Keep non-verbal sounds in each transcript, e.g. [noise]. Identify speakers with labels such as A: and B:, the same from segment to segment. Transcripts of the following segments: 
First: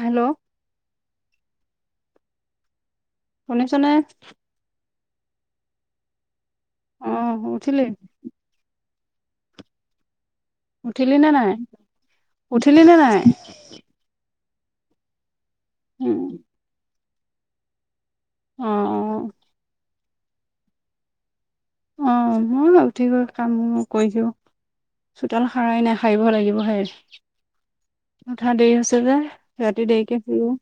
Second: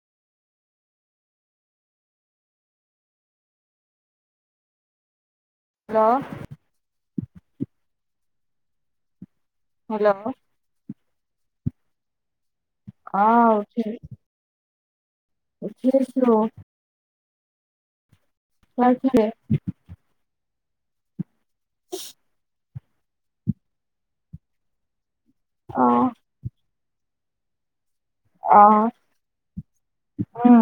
A: Hello! শুনিছনে?
B: Hello.
A: অহ উঠিলি।
B: হেল্ল'।
A: উঠিলি নে নাই? উঠিলি নে নাই?
B: অহ উঠিলোঁ। উঠিছোঁ।
A: অ' অ'
B: [unintelligible]
A: অ' মই উঠি কৰি কাম বন কৰি দিও। চোতাল সাৰাই নাই, সাৰিব লাগিবহে এতিয়া। উঠা
B: অ
A: দেৰি হৈছে যে, ৰাতি দেৰিকে শুলো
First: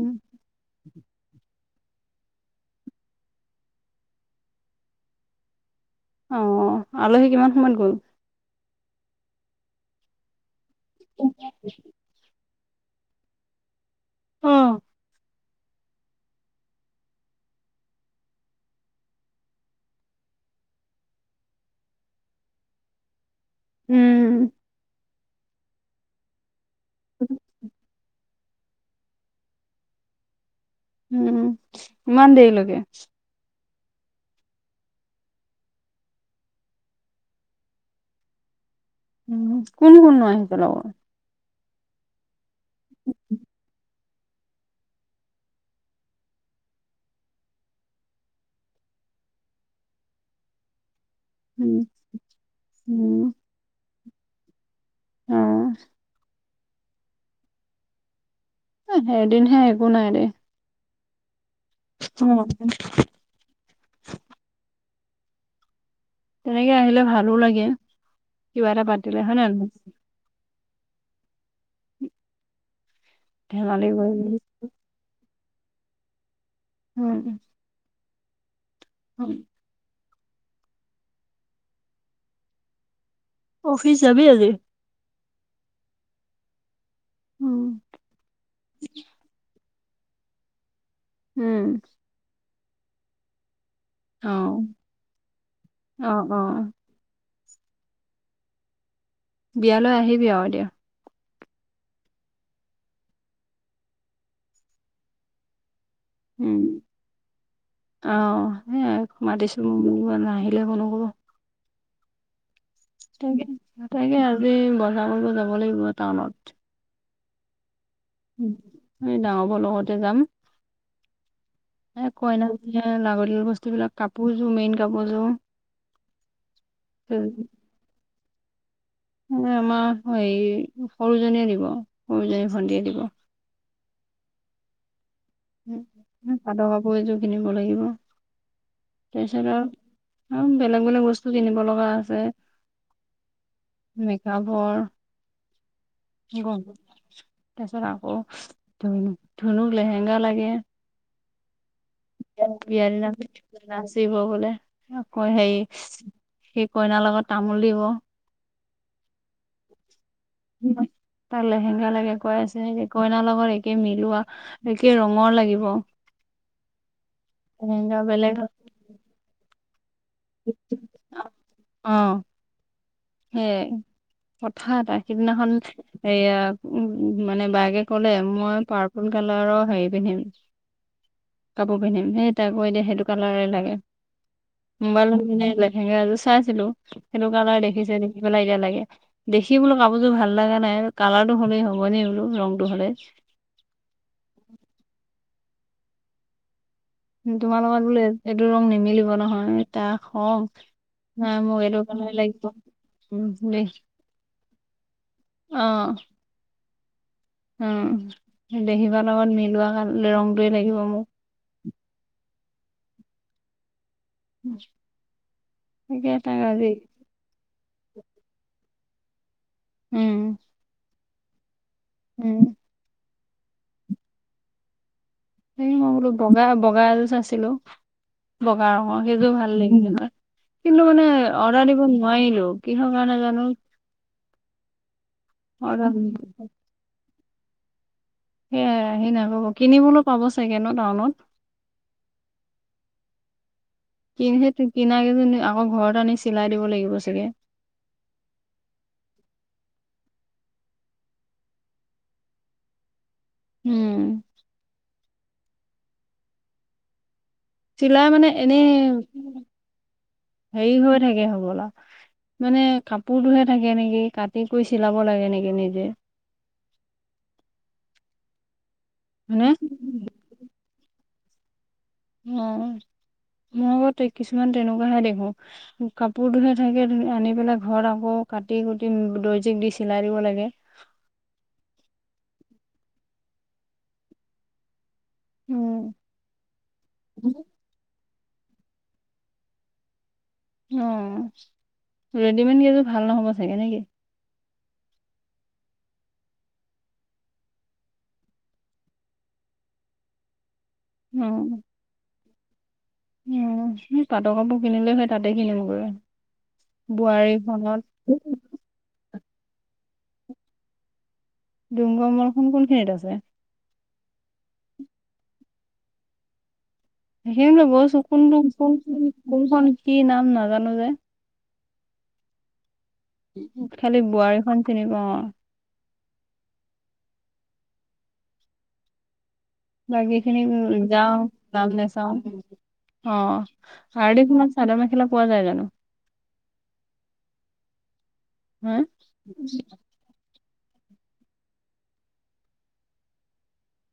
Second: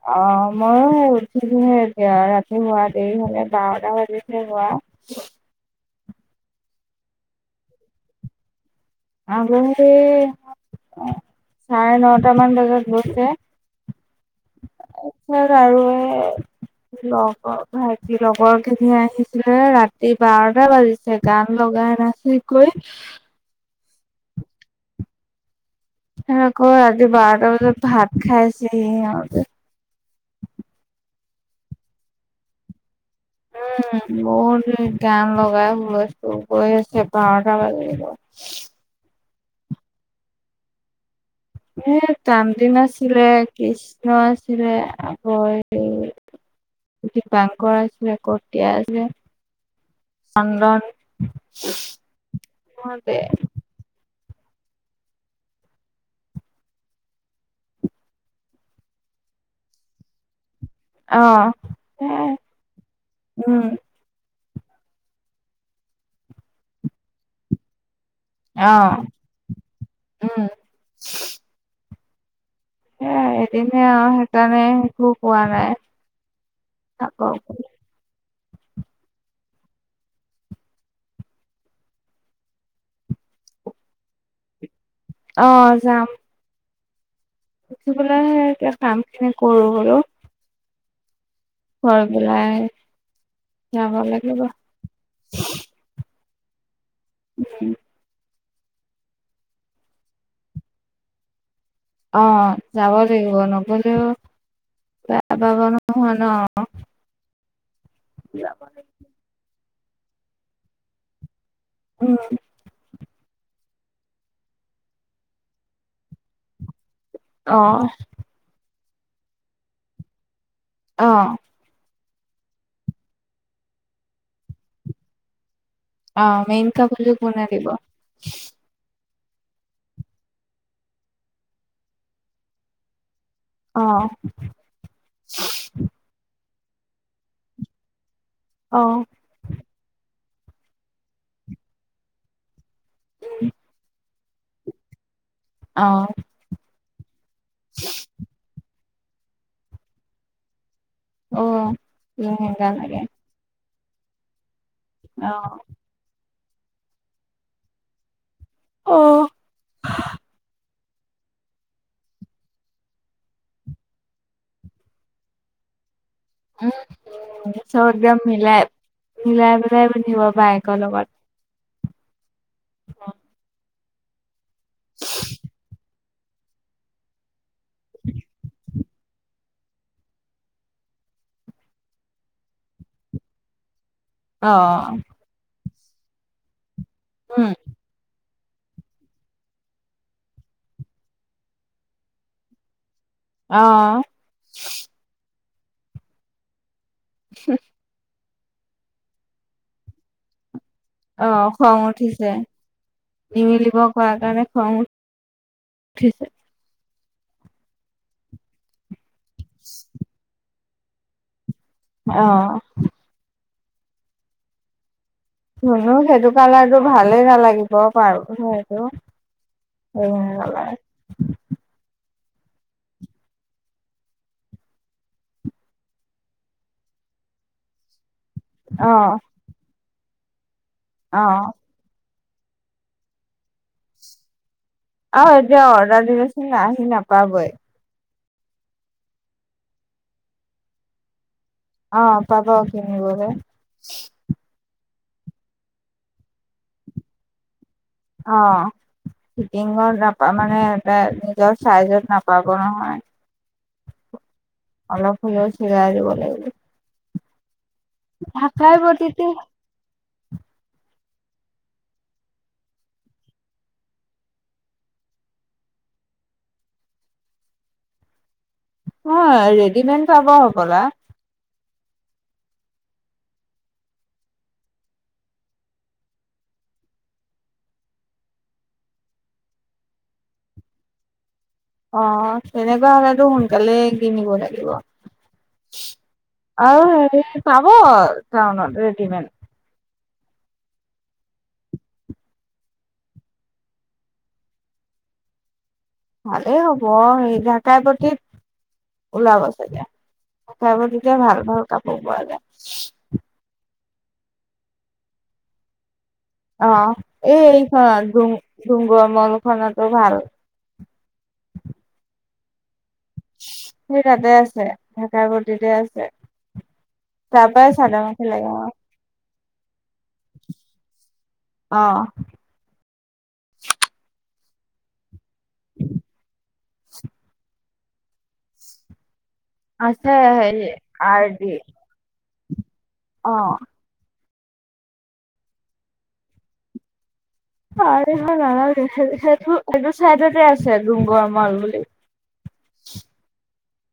A: উম।
B: মইও হে উঠিলোহে এতিয়া, ৰাতি শুৱা দেৰি হ'লে বাৰটা বাজিচে শুৱা
A: অ', অহ' আলহী কিমান সময়ত গ'ল।
B: আলহী চাৰে নটামান বজাত গৈছে।
A: অ'
B: [unintelligible] লগৰ ভাইটি লগৰ খিনি আহিছিলে, ৰাতি বাৰটা বাজিছে। গান লগাই নাচি নাচি কৰি।
A: উম।
B: সিহঁত আকৌ ৰাতি বাৰটা বজাত ভাত খাইছেহিহে, আহোঁতে
A: উম, ইমান দেৰিলৈকে
B: উম, বহুত গান লগাই হুলস্থূল কৰি আছে, বাৰটা বাজিল গৈ।
A: উম, কোন কোন নো আহিছে লগত।
B: এ ত্ৰন্তিম আছিলে, কৃষ কৃষ্ণ আছিলে, আৰু হেৰি দীপাংকৰ আছিলে, কতিয়া আছিলে, চন্দন
A: উম,
B: হ'ব দে।
A: উম। উম। অই এদিনহে, একো নাই দে।
B: অহ'। সেয়াই
A: [unintelligible]
B: উম।
A: তেনেকে আহিলে ভালো লাগে, কিবা
B: অ
A: এটা পাতিলে হয় নে নহয়।
B: উম। সেয়াই এদিনহে
A: ধেমালি
B: আৰু
A: কৰি মেলি
B: সেইকাৰণে একো কোৱা নাই আকৌ।
A: উম, [unintelligible] অফিচ যাবি আজি?
B: অঁ যাম।
A: উম।
B: উঠিবলৈহে এতিয়া কামখিনি কৰো আৰু।
A: উম।
B: ত পেলাই। যাব লাগিব
A: অঁহ অঁহ অঁহ
B: উম
A: বিয়ালৈ আহিবি আৰু দিয়া।
B: অঁ যাব লাগিব নগ'লেও বেয়া পাব নহয় ন।
A: অঁ এই ঘুমা দিছো মোৰ নাহিলে একো নকব।
B: উম।
A: তাকে তাকে আৰু দেই বজাৰ কৰিব যাব লাগিব টাউনত।
B: অঁ
A: উম ডাঙৰবোৰৰ লগতে যাম।
B: অঁ
A: এই কইনা লাগতিয়াল বস্তু বিলাক কাপোৰযোৰ মেইন কাপোৰযোৰ।
B: অঁ মেইন
A: এ
B: কাপোৰযোৰ কোনে দিব?
A: আমাৰ হেৰি সৰুজনীয়ে দিব সৰুজনী ভণ্টিয়ে দিব।
B: অঁ
A: হুম, মোৰ পাটৰ কাপোৰ এযোৰ কিনিব লাগিব।
B: অঁ
A: তাৰ পিছত আৰু, আৰু বেলেগ বেলেগ বস্তু কিনিব লগা আছে।
B: [unintelligible]
A: মেকআপৰ।
B: অঁ
A: গৰম তাৰ পিছত আকৌ ধুন ধুনুক লেহেংগা লাগে।
B: অ লেহেংগা
A: বিয়া
B: লাগে
A: দিনাখন নাচিব বোলে, আকৌ
B: অ'।
A: হেৰি সি কইনাৰ লগত তামোল দিব।
B: অ
A: তাই লেহেংগা লাগে কৈ আছে, সেই কইনাৰ লগত একে মিলোৱা। একে ৰঙৰ লাগিব।
B: উমহো চব
A: লেহেংগা
B: একদম
A: বেলেগ
B: মিলাই মিলাই মিলাই পিন্ধিব বায়েকৰ লগত।
A: অঁ সেইয়াই। কথা এটা সিদিনাখন এইয়া উম মানে বায়েকে কলে মই পাৰ্পল কালাৰৰ হেৰি পিন্ধিম কাপোৰ পিন্ধিম সেই তাইকো এতিয়া সেইটো কালাৰে লাগে।
B: অ',
A: মোবাইলত মানে লেহেংগা এযোৰ চাইছিলো, সেইটো
B: উম,
A: কালাৰ দেখিছে দেখি পেলাই এতিয়া লাগে। দেখি বোলো কাপোৰযোৰ ভাল লগা নাই, আৰু কালাৰটো হ'লেই হ'বনি বোলো ৰঙটো হ'লেই।
B: অঁ
A: তোমাৰ লগত বোলে এই এইটো ৰং নিমিলিব নহয়, তাৰ খং। নাই
B: অ',
A: মোক
B: খং
A: এইটো কালাৰে
B: উঠিছে।
A: লাগিব, উম দেই।
B: নিমিলিব কোৱাৰ কাৰণে খং উঠ উঠিছে।
A: উম দেখিবাৰ লগত মিলোৱা ৰংটোয়ে লাগিব মোক।
B: অঁ শুনো
A: তাকে
B: সেইটো
A: তাক আজি
B: কালাৰটো ভালেই নালাগিব বাৰু সেইটো।
A: উম
B: [unintelligible]
A: উম। সেই মই বোলো বগা বগা এযোৰ চাইছিলোঁ, বগা ৰঙৰ
B: অ',
A: সেইযোৰ ভাল লাগি [unintelligible] কিন্তু মানে
B: অ'।
A: অৰ্ডাৰ দিব নোৱাৰিলোঁ কিহৰ কাৰণে জানো।
B: আ, এতিয়া অৰ্ডাৰ দিলেচোন আহি নাপাবই।
A: সেয়াই আহি নাপব। কিনিবলৈ পাব চাগে ন' টাউনত?
B: অ' পাব কিনিবলে।
A: কিনিহে কিনাকেইজন আকৌ ঘৰত আনি চিলাই দিব লাগিব চাগে।
B: অ' ফিটিঙৰ নাপা মানে এ, নিজৰ চাইজত নাপাব নহয়।
A: উম।
B: অলপ হ'লেই চিলাই দিব লাগিব।
A: চিলাই মানে এনেই
B: ঢাকাই বটিতে
A: হেৰি হৈ থাকে হ'বলা। মানে কাপোৰটোহে থাকে নেকি, কাটি কৰি চিলাব লাগে নেকি নিজে। হয়নে
B: অ' ৰেডিমেড পাব হ'বলা।
A: অ' মই আগত কিছুমান তেনেকুৱাহে দেখো। কাপোৰটোহে থাকে, আনি পেলাই ঘৰত আকৌ কাটি কুটি দৰ্জীক দি চিলাই দিব লাগে।
B: অ' তেনেকুৱা হ'লেতো সোনকালেই কিনিব লাগিব।
A: উম
B: আৰু হেৰি পাব টাউনত ৰেডিমেড।
A: অ' ৰেডিমেড কেইযোৰ ভাল নহ'ব চাগে নেকি?
B: ভালেই হ'ব। অ' সেই ঢাকাই প্ৰতিত ওলাব চাগে। [unintelligible] ভাল
A: অ
B: ভাল কাপোৰ পোৱা যায়।
A: উম, হেই পাটৰ কাপোৰ কিনিলে হেই তাতে কিনিমগৈ।
B: অ' এই
A: বোৱাৰীখনত
B: [unintelligible] ভাল।
A: ডুংগমলখন কোনখিনিত আছে?
B: সেই তাতে আছে, ভেকা ভটিতে আছে। তাৰ
A: সেইখিন
B: পৰাই
A: গৈছোঁ
B: চাদৰ
A: কোনটো
B: মেখেলা লাগে
A: কোন ক কোনখন কি নাম নাজানো যে।
B: অ'।
A: খালি বোৱাৰীখন চিনি পাওঁ অ'।
B: [inaudible] আছে
A: বাকীখিনি উ,
B: হেৰি
A: যাওঁ
B: আৰ ডি
A: [unintelligible] যাওঁ। অ হাৰ্ডিক সমান চাদৰ মেখেলা পোৱা যায় জানো?
B: [unintelligible]
A: হা
B: সেই সেইটো চাইডতে আছে ডুংগৰ মল বুলি।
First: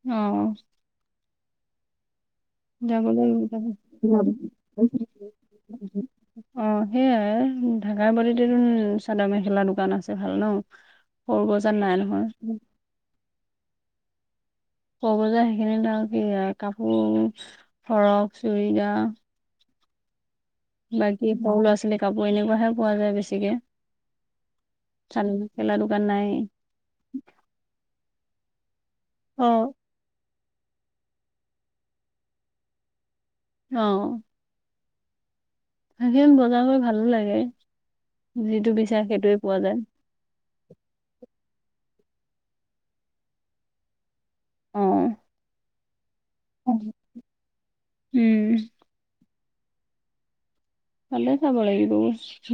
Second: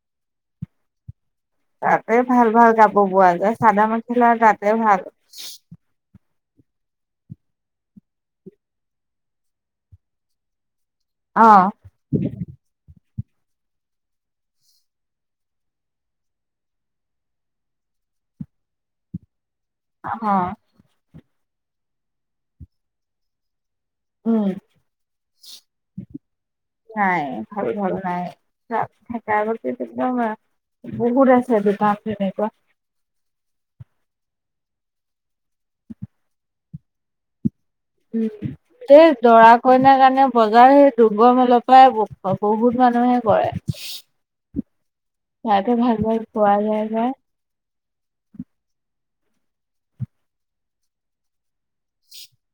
A: অ'।
B: তাতে ভাল ভাল কাপোৰ
A: যাব
B: পোৱা
A: লাগিব
B: যায় চাদৰ মেখেলা তাতে ভাল
A: [unintelligible] অ' সেইয়াই, ঢাকাই [unintelligible] চাদৰ মেখেলা দোকান আছে ভাল ন'। সৰু
B: অ
A: বজান নাই নহয়। ক'ব যা সেইখিনি ধওঁ কি হয় কাপোৰ, ফৰক চুইজাৰ।
B: অ'।
A: বাকী সৰু ল'ৰা ছোৱালীৰ কাপোৰ এনেকুৱাহে পোৱা যায় বেছিকে।
B: উম
A: চাদৰ মেখেলা দোকান নাই।
B: নাই ভাল ভাল নাই।
A: অ
B: [unintelligible] একদম আ, বহুত আছে দোকান তেনেকুৱা।
A: অ'। [unintelligible] বজাৰ কৰি ভালো লাগে।
B: উম,
A: যিটো বিচাৰে
B: এই
A: সেইটোৱে
B: দৰা
A: পোৱা যায়
B: কইনাৰ কাৰণে বজাৰ সেই দুগ্গ মিলৰ পৰাই বহুত মানুহে কৰে।
A: উম।
B: তাতহে ভাল, ভাল পোৱা যায়
A: উম। তাতে চাব লাগিব,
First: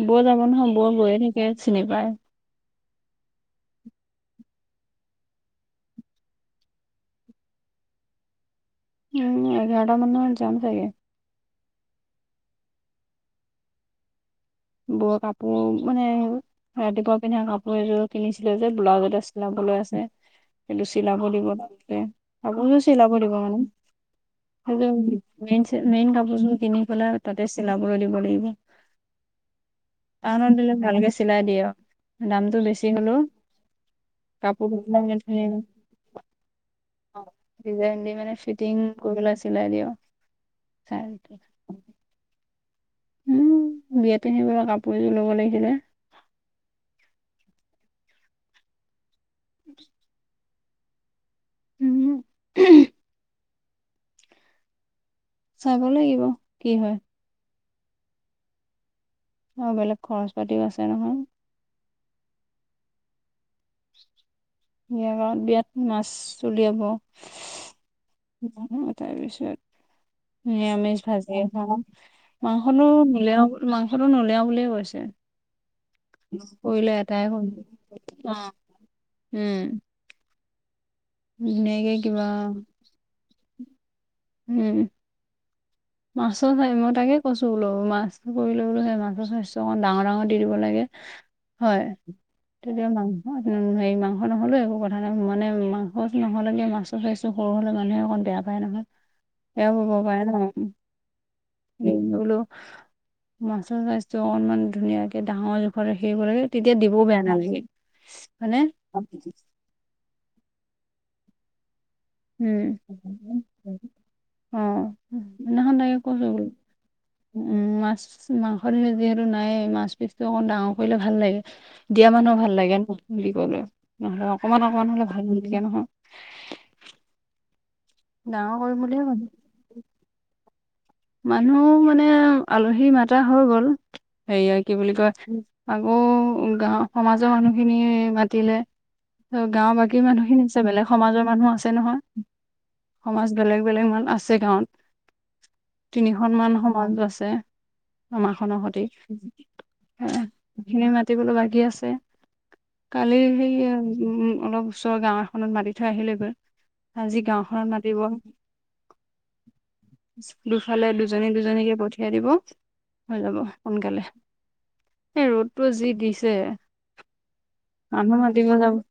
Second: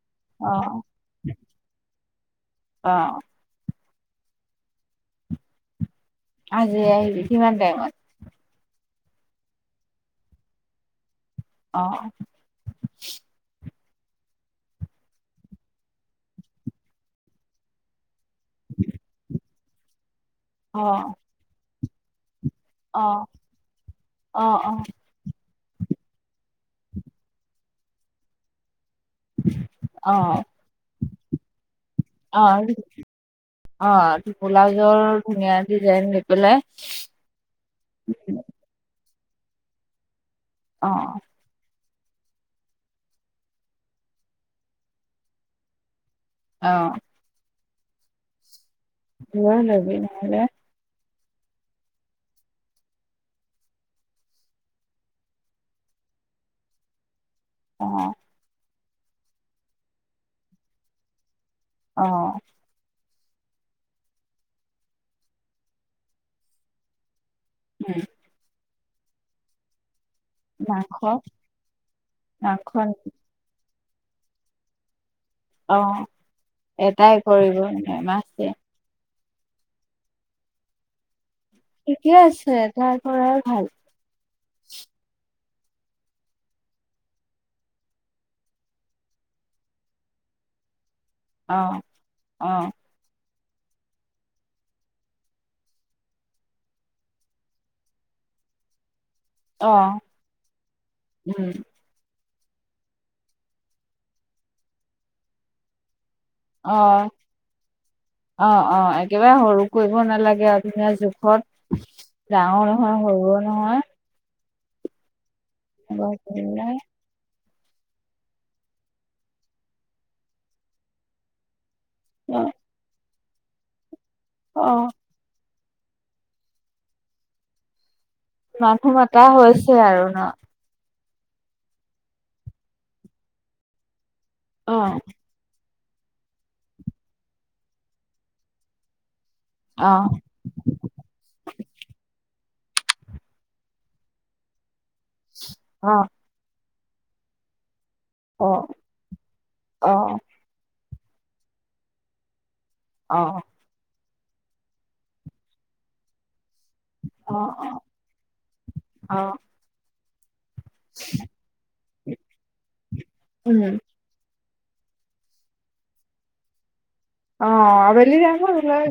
A: বৌ যাব
B: অ
A: নহয়, বৌ গৈয়ে থাকে চিনি পায়।
B: অ'। আজি আহিলি, কিমান টাইমত?
A: উম, এঘাৰটা মানত যাম চাগে।
B: অ'।
A: বোৰ কাপোৰ মানে, ৰাতিপুৱা পিন্ধা কাপোৰ এযোৰ কিনিছিলোঁ যে ব্লাউজ এটা চিলা বলৈ, আছে।
B: অ
A: কিন্তু চিলাব দিব [inaudible] কাপোৰযোৰ
B: অ
A: চিলাব দিব মানে,
B: অ
A: সেইযোৰ মেইন চে, মেইন কাপোৰযোৰ কিনি পেলাই তাতে চিলাবলৈ দিব লাগিব।
B: [unintelligible]
A: টাউনত দিলে ভালকে চিলাই দিয়ে, আৰু
B: অ
A: দামটো বেছি হ'লেও।
B: অ',
A: কাপোৰ মানে
B: ব্লাউজৰ ধুনীয়া ডিজাইন দি পেলাই
A: ডিজাইন দি মানে ফিটিং কৰিবলৈ চিলাই দিয়ে
B: অ
A: আৰু উম, বিয়াত পিন্ধিবলৈ কাপোৰ এযোৰ ল'ব লাগিছিলে।
B: অ'। লৈ ল'বি, নহ'লে
A: উম। চাব লাগিব, কি হয়?
B: অ'।
A: অ', বেলেগ খৰচ পাতিও আছে নহয়।
B: অ'।
A: বিয়া গৱত, বিয়াত মাছ উলিয়াব।
B: উম।
A: তাৰপিছত
B: মাংস
A: নিৰামিষ ভাজি এখন,
B: মাংস
A: মাংসটো নুলিয়াও বু মাংসটো নুলিয়াওঁ বুলিয়ে কৈছে,
B: অ
A: ‌কৰিলে এটাই কৰিব। অ'। উম। ধুনীয়াকে
B: ঠিকে
A: কিবা
B: আছে, এটা কৰাই ভাল।
A: উম। মাছৰ চাইজ, মই তাকে কৈছোঁ বোলো মাছটো কৰিলে বোলো সেই মাছৰ চাইজটো অকণ ডাঙৰ ডাঙৰ দি দিব লাগে।
B: অ
A: হয়,
B: অ
A: তেতিয়া মাংস, উম, হেৰি মাংস নহ'লেও একো কথা নাই মানে মা মাছ নহ'লেগে মাছো চাইছোঁ সৰু হ'লে মানুহে অকণ বেয়া পায় নহয়। বেয়া
B: অ
A: পাব পাৰে ন?
B: উম
A: বোলো, মাছৰ চাইজটো অকণমান ধুনীয়াকে ডাঙৰ জোখত ৰাখি দিব লাগে।
B: অ
A: তেতিয়া দিবও বেয়া নালাগে,
B: অ
A: মানে
B: অ একেবাৰে সৰু কৰিব নালাগে আৰু, ধুনীয়া জোখত,
A: উম
B: ডাঙৰ নহয় সৰুও নহয়।
A: অ', সেইদিনাখন তাকে
B: গছ
A: কৈছোঁ বোলো উম, মাছ, মাংসৰ যিহেতু নাইয়ে মাছ পিছটো অকণ ডাঙৰ কৰিলে ভাল লাগে। দিয়া মানুহ ভাল লাগে নে দিবলৈ কলে নহ'লে অকমান
B: অ
A: অকমান হলে ভাল নলগে নহয় ডাঙৰ কৰিম
B: মানুহ
A: বুলিয়ে
B: মাতা
A: ভাবো
B: হৈছে আৰু ন
A: মানুহ মানে আলহী মাতা হৈ গ'ল হেৰিয়া কি
B: অ
A: বুলি কয় আকৌ গাঁও সমাজৰ মানুহখিনি মাতিল। গাঁৱৰ
B: অ
A: বাকী মানুহখিনি বেলেগ সমাজৰ মানুহ আছে নহয়, সমাজ বেলেগ বেলেগ মান আছে গাঁৱত
B: অ
A: সনমান সমাজো আছে
B: অ
A: আমাৰখনৰ সতি
B: অ
A: সেখিনি মাতিবলোঁ বাকী আছে কালি
B: অ
A: সেই উম অলপ ওচৰ গাঁও এখনত মাতি থৈ আহিলেগৈ আজি
B: অ
A: গাঁওখনত
B: অ
A: মাতিব
B: অ
A: দুফালে দুজনী দুজনীকে পঠিয়াই দিব। হৈ যাব
B: উম
A: সোনকালে এ ৰ'দটোও যি দিছে
B: অ
A: মানু
B: আবেলি
A: মাতিব
B: টাইমত
A: যাব,
B: ওলাই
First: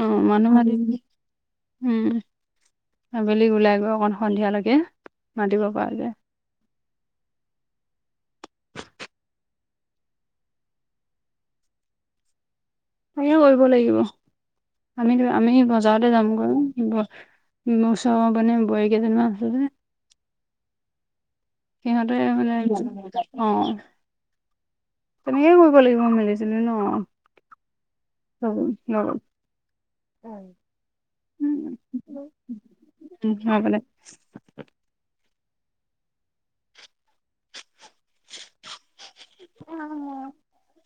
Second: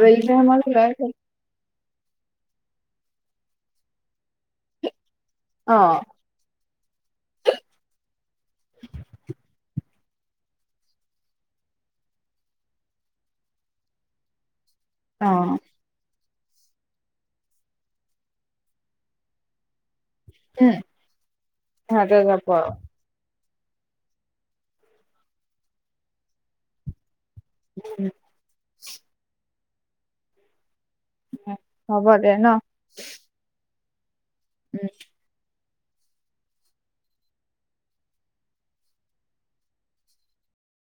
A: অ মানু
B: টাইমত ওলাই
A: মাতিমিনি
B: অ
A: উম আবেলি ওলাই গৈ অকমান সন্ধিয়ালৈকে মাতিব
B: অ
A: পৰা যায়। তাকে কৰিব লাগিব আমি দুই
B: উম
A: আমি বজাৰলৈ যাম গৈ নচোৱাবলে বোৱাৰীকেইজনীমান আছে যে
B: উম
A: সিহঁতৰে মানে অ তেনেকে কৰিব লাগিব মিলি জুলি ন
B: উম
A: [unintelligible] উম
B: হ'ব দে ন
A: [unintelligible]
B: উম
A: অ